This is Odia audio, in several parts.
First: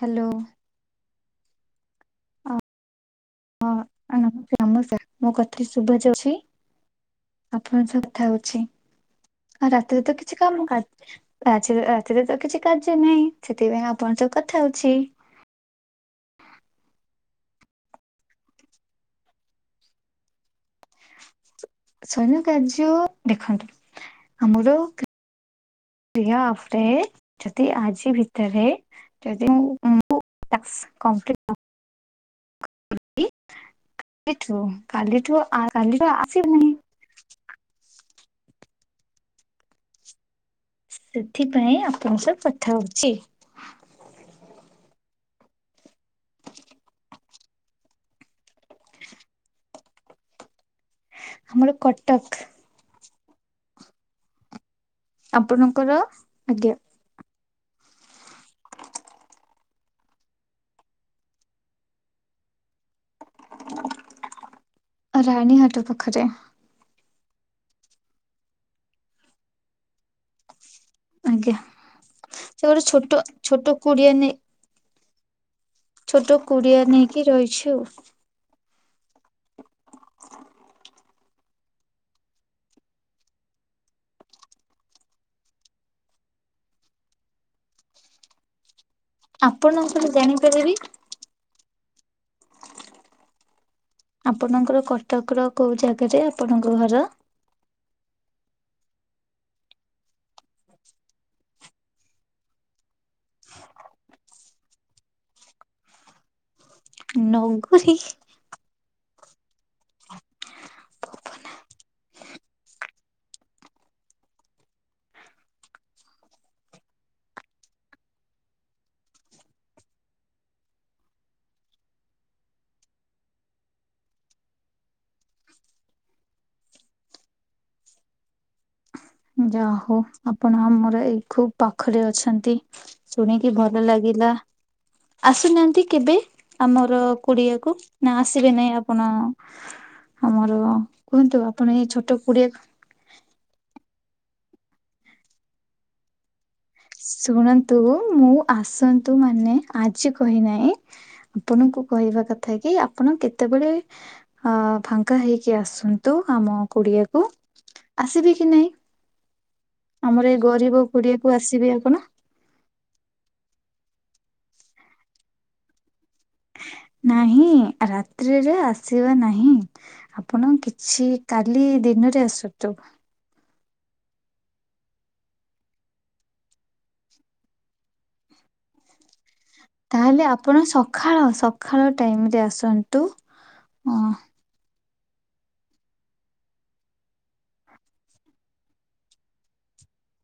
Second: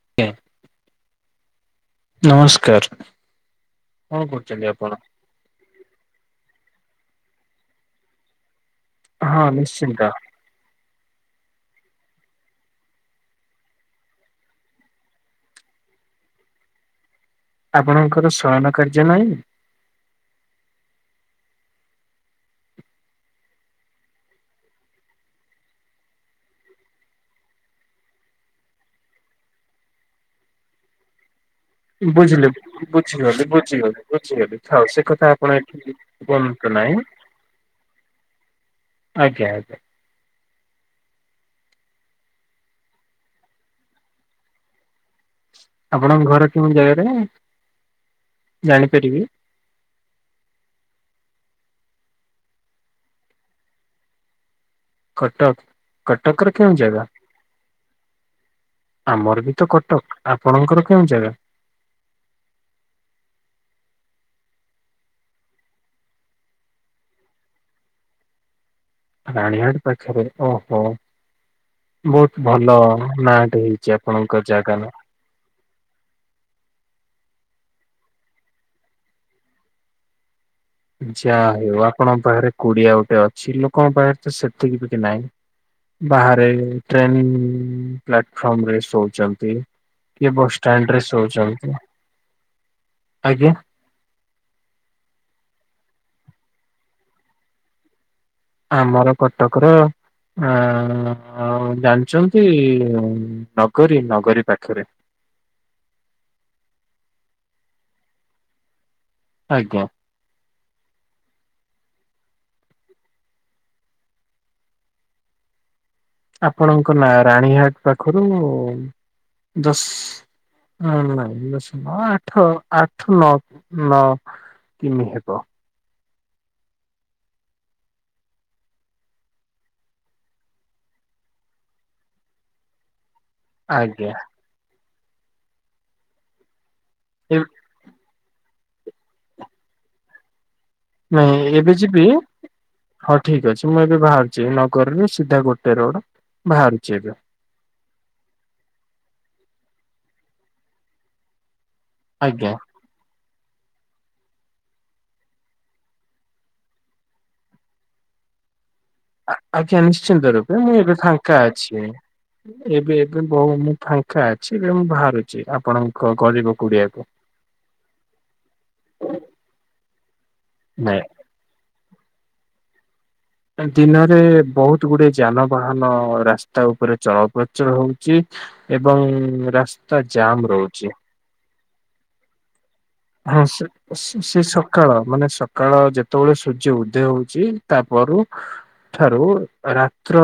ହ୍ୟାଲୋ। ଆଜ୍ଞା ନମସ୍କାର! କଣ ନମସ୍କାର କରୁଛନ୍ତି ନମସ୍କାର ଆପଣ? ମୋ କଥା ଶୁଭା ଯାଉଛି, ଆପଣଙ୍କ ସହ କଥା ହଉଛି। ହଁ ଆଉ ନିଶ୍ଚିନ୍ତ ରାତିରେ ତ କିଛି କାମ କା ରାତିରେ ତ କିଛି କାର୍ଯ୍ୟ ନାହିଁ ସେଥିପାଇଁ ଆପଣ ସହ କଥା ହେଉଛି। ଆପଣଙ୍କର ଶୟନ କାର୍ଯ୍ୟ ନାହିଁ? ଶୟନ କାର୍ଯ୍ୟ ଦେଖନ୍ତୁ, ଆମର ଆପ୍ ରେ ଯଦି ଆଜି ଭିତରେ ଯଦି ମୁଁ ତାଙ୍କୁ ଟାସ୍କ କଂପ୍ଲିଟ୍ ବୁଝିଲି, ବୁଝିଗଲି, ବୁଝିଗଲି, କାଲିଠୁ ବୁଝିଗଲି ଥାଉ ସେ କାଲିଠୁ କଥା ଆପଣ ଏଠି କାଲିଠୁ ଆସିବ କୁହନ୍ତୁ ନାହିଁ। ଆଜ୍ଞା ଆଜ୍ଞା। ସେଥିପାଇଁ ଆପଣଙ୍କ ସହ କଥା ହଉଛି। ଆପଣଙ୍କ ଘର କେଉଁ ଜାଗାରେ ଜାଣିପାରିବି। ଆମର କଟକ। କଟକ, ଆପଣଙ୍କର କଟକ ର ଆଜ୍ଞା କେଉଁ ଜାଗା? ଆମର ବି ତ କଟକ। ଆପଣଙ୍କର କେଉଁ ଜାଗା? ରାଣୀ ହାଟ ପାଖରେ। ରାଣିହାଟ ପାଖରେ, ଓହୋ। ଆଜ୍ଞା ବହୁତ ସେ ଭଲ ଗୋଟେ ଛୋଟ ଛୋଟ ନାଁଟେ ହେଇଛି କୁଡିଆ ନେଇ ଆପଣଙ୍କ ଜାଗା ନା। ଛୋଟ କୁଡିଆ ନେଇକି ରହିଛୁ। ଯାହା ହେଉ ଆପଣଙ୍କ ପାଖରେ କୁଡିଆ ଗୋଟେ ଅଛି ଲୋକଙ୍କ ପାଖରେ ତ ସେତିକି ବି ନାହିଁ। ବାହାରେ ଟ୍ରେନ୍ ପ୍ଲାଟଫର୍ମ ରେ ସୋ ଛନ୍ତି ଆପଣଙ୍କର କିଏ ବସ୍ ଜାଣିପାରିବି ଷ୍ଟାଣ୍ଡରେ ଶୋଉଛନ୍ତି ଆଜ୍ଞା। ଆପଣଙ୍କର କଟକର କୋଉ ଜାଗାରେ ଆପଣଙ୍କ ଘର। ଆମର କଟକରେ ଆ ଜାଣିଛନ୍ତି ନଗରୀ ନଗରୀ ପାଖରେ। ନଗରି ଆଜ୍ଞା। ଆପଣଙ୍କ ନାଁ ରାଣୀହାଟ ପାଖରୁ ଦଶ ନାଇଁ ଦଶ ନୁହେଁ ଆଠ ଆଠ ନଅ ନଅ। କିମି ହେବ। ଯା ହଉ ଆପଣ ଆମର ଏଇ ଖୁବ ପାଖରେ ଅଛନ୍ତି। ଶୁଣିକି ଭଲ ଆଜ୍ଞା ଲାଗିଲା ଆସୁନାହାନ୍ତି କେବେ ଆମର ଏ କୁଡିଆକୁ। ନା ଆସିବେ ନାଇଁ ଆପଣ ଆମର ନାଇଁ କୁହନ୍ତୁ ଏବେ ଆପଣ ଏଇ ଯିବି ଛୋଟ କୁଡିଏ ହଁ ଠିକ ଅଛି ମୁଁ ଏବେ ବାହାରୁଛି ନଗରିରୁ ସିଧା ଗୋଟେ ରୋଡ ବାହାରୁଛି ଏବେ। ଶୁଣନ୍ତୁ ମୁଁ ଆସନ୍ତୁ ମାନେ ଆଜି କହିନାହିଁ ଆପଣଙ୍କୁ କହିବା ଆଜ୍ଞା କଥା କି ଆପଣ କେତେବେଳେ ହଁ ଫାଙ୍କା ହେଇକି ଆସନ୍ତୁ ଆମ କୁଡ଼ିଆକୁ। ଆସିବେ କି ନାହିଁ। ଆଜ୍ଞା ନିଶ୍ଚିନ୍ତ ରୂପେ ମୁଁ ଏବେ କୁଡିଆକୁ ଫାଙ୍କା ଆସିବେ ଅଛି। ଆପଣ ଏବେ ଏବେ ବହୁ ମୁଁ ଫାଙ୍କା ଅଛି ଏବେ ମୁଁ ବାହାରୁଛି ଆପଣଙ୍କ ଗରିବ କୁଡିଆକୁ। ନାହିଁ ରାତ୍ରିରେ ଆସିବା ନାହିଁ ଆପଣ ନାଇଁ କିଛି କାଲି ଦିନରେ ଆସନ୍ତୁ। ଦିନରେ ବହୁତ ଗୁଡେ ଯାନବାହାନ ରାସ୍ତା ଉପରେ ଚଳପ୍ରଚଳ ହଉଛି। ଏବଂ ରାସ୍ତା ତାହେଲେ ଜାମ ଆପଣ ରହୁଛି। ସଖାଳ ସଖାଳ ଟାଇମ ରେ ଆସନ୍ତୁ। ହଁ ସେ ଅ ସେ ସେ ସେ ସକାଳ ମାନେ ସକାଳ ଯେତେବେଳେ ସୂର୍ଯ୍ୟ ଉଦ୍ଧୟ ହଉଛି ତାପରୁ ଠାରୁ ରାତ୍ର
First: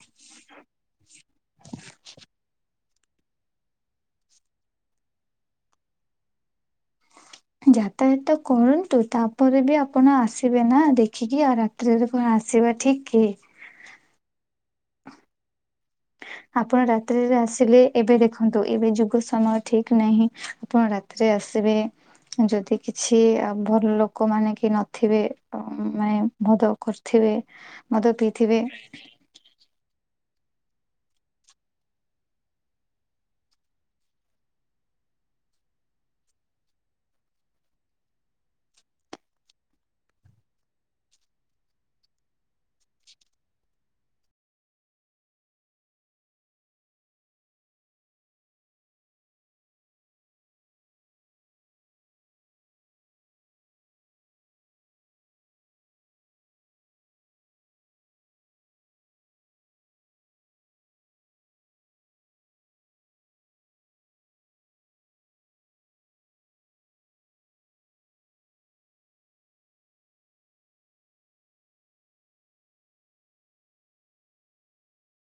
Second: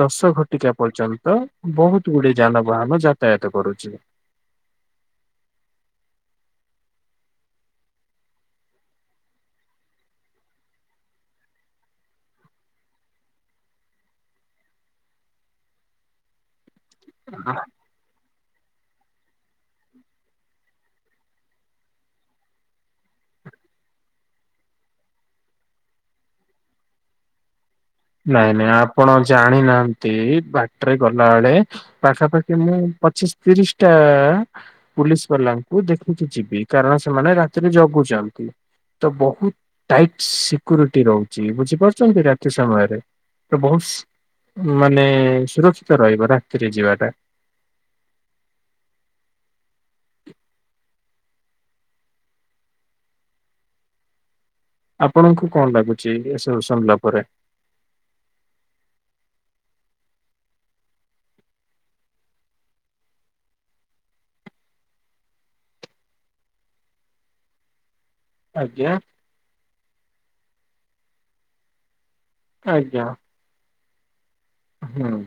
ଦଶ ଘଟିକା ପର୍ଯ୍ୟନ୍ତ ବହୁତ ଗୁଡେ ଯାନବାହାନ ଯାତାୟତ କରୁଛି। ଯାତାୟାତ କରନ୍ତୁ ତାପରେ ବି ଆପଣ ଆସିବେ ନା ଦେଖିକି ଆ [unintelligible] କଣ ଆସିବା ଠିକ କି। ଆପଣ ରାତ୍ରିରେ ଆସିଲେ ଏବେ ଦେଖନ୍ତୁ ଏବେ ଯୁଗ ସମୟ ଠିକ ନାହିଁ ଆପଣ ରାତିରେ ଆସିବେ ଯଦି କିଛି ଭଲ ଲୋକ ମାନେ କି ନଥିବେ ମାନେ ବହୁତ ଖ ଥିବେ। ନାଇଁ ନାଇଁ ଆପଣ ଜାଣିନାହାନ୍ତି ବାଟରେ ଗଲାବେେଳେ ପାଖାପାଖି ମୁଁ ପଚିଶ ତିରିଶ ଟା ପୁଲିସ ବାଲାଙ୍କୁ ଦେଖିକି ଯିବି କାରଣ ସେମାନେ ରାତିରେ ଜଗୁଛନ୍ତି। ତ ବହୁତ ଟାଇଟ ସିକ୍ୟରିଟି ରହୁଛି ବୁଝିପାରୁଛନ୍ତି ରାତି ସମୟରେ। ତ ବହୁତ ସୁ ମାନେ ସୁରକ୍ଷିତ ରହିବ ରାତିରେ ଯିବାଟା। ଆପଣଙ୍କୁ କଣ ଲାଗୁଛି ଏସବୁ ଶୁଣିଲା ପରେ। ଆଜ୍ଞା। ଆଜ୍ଞା। ହଁ।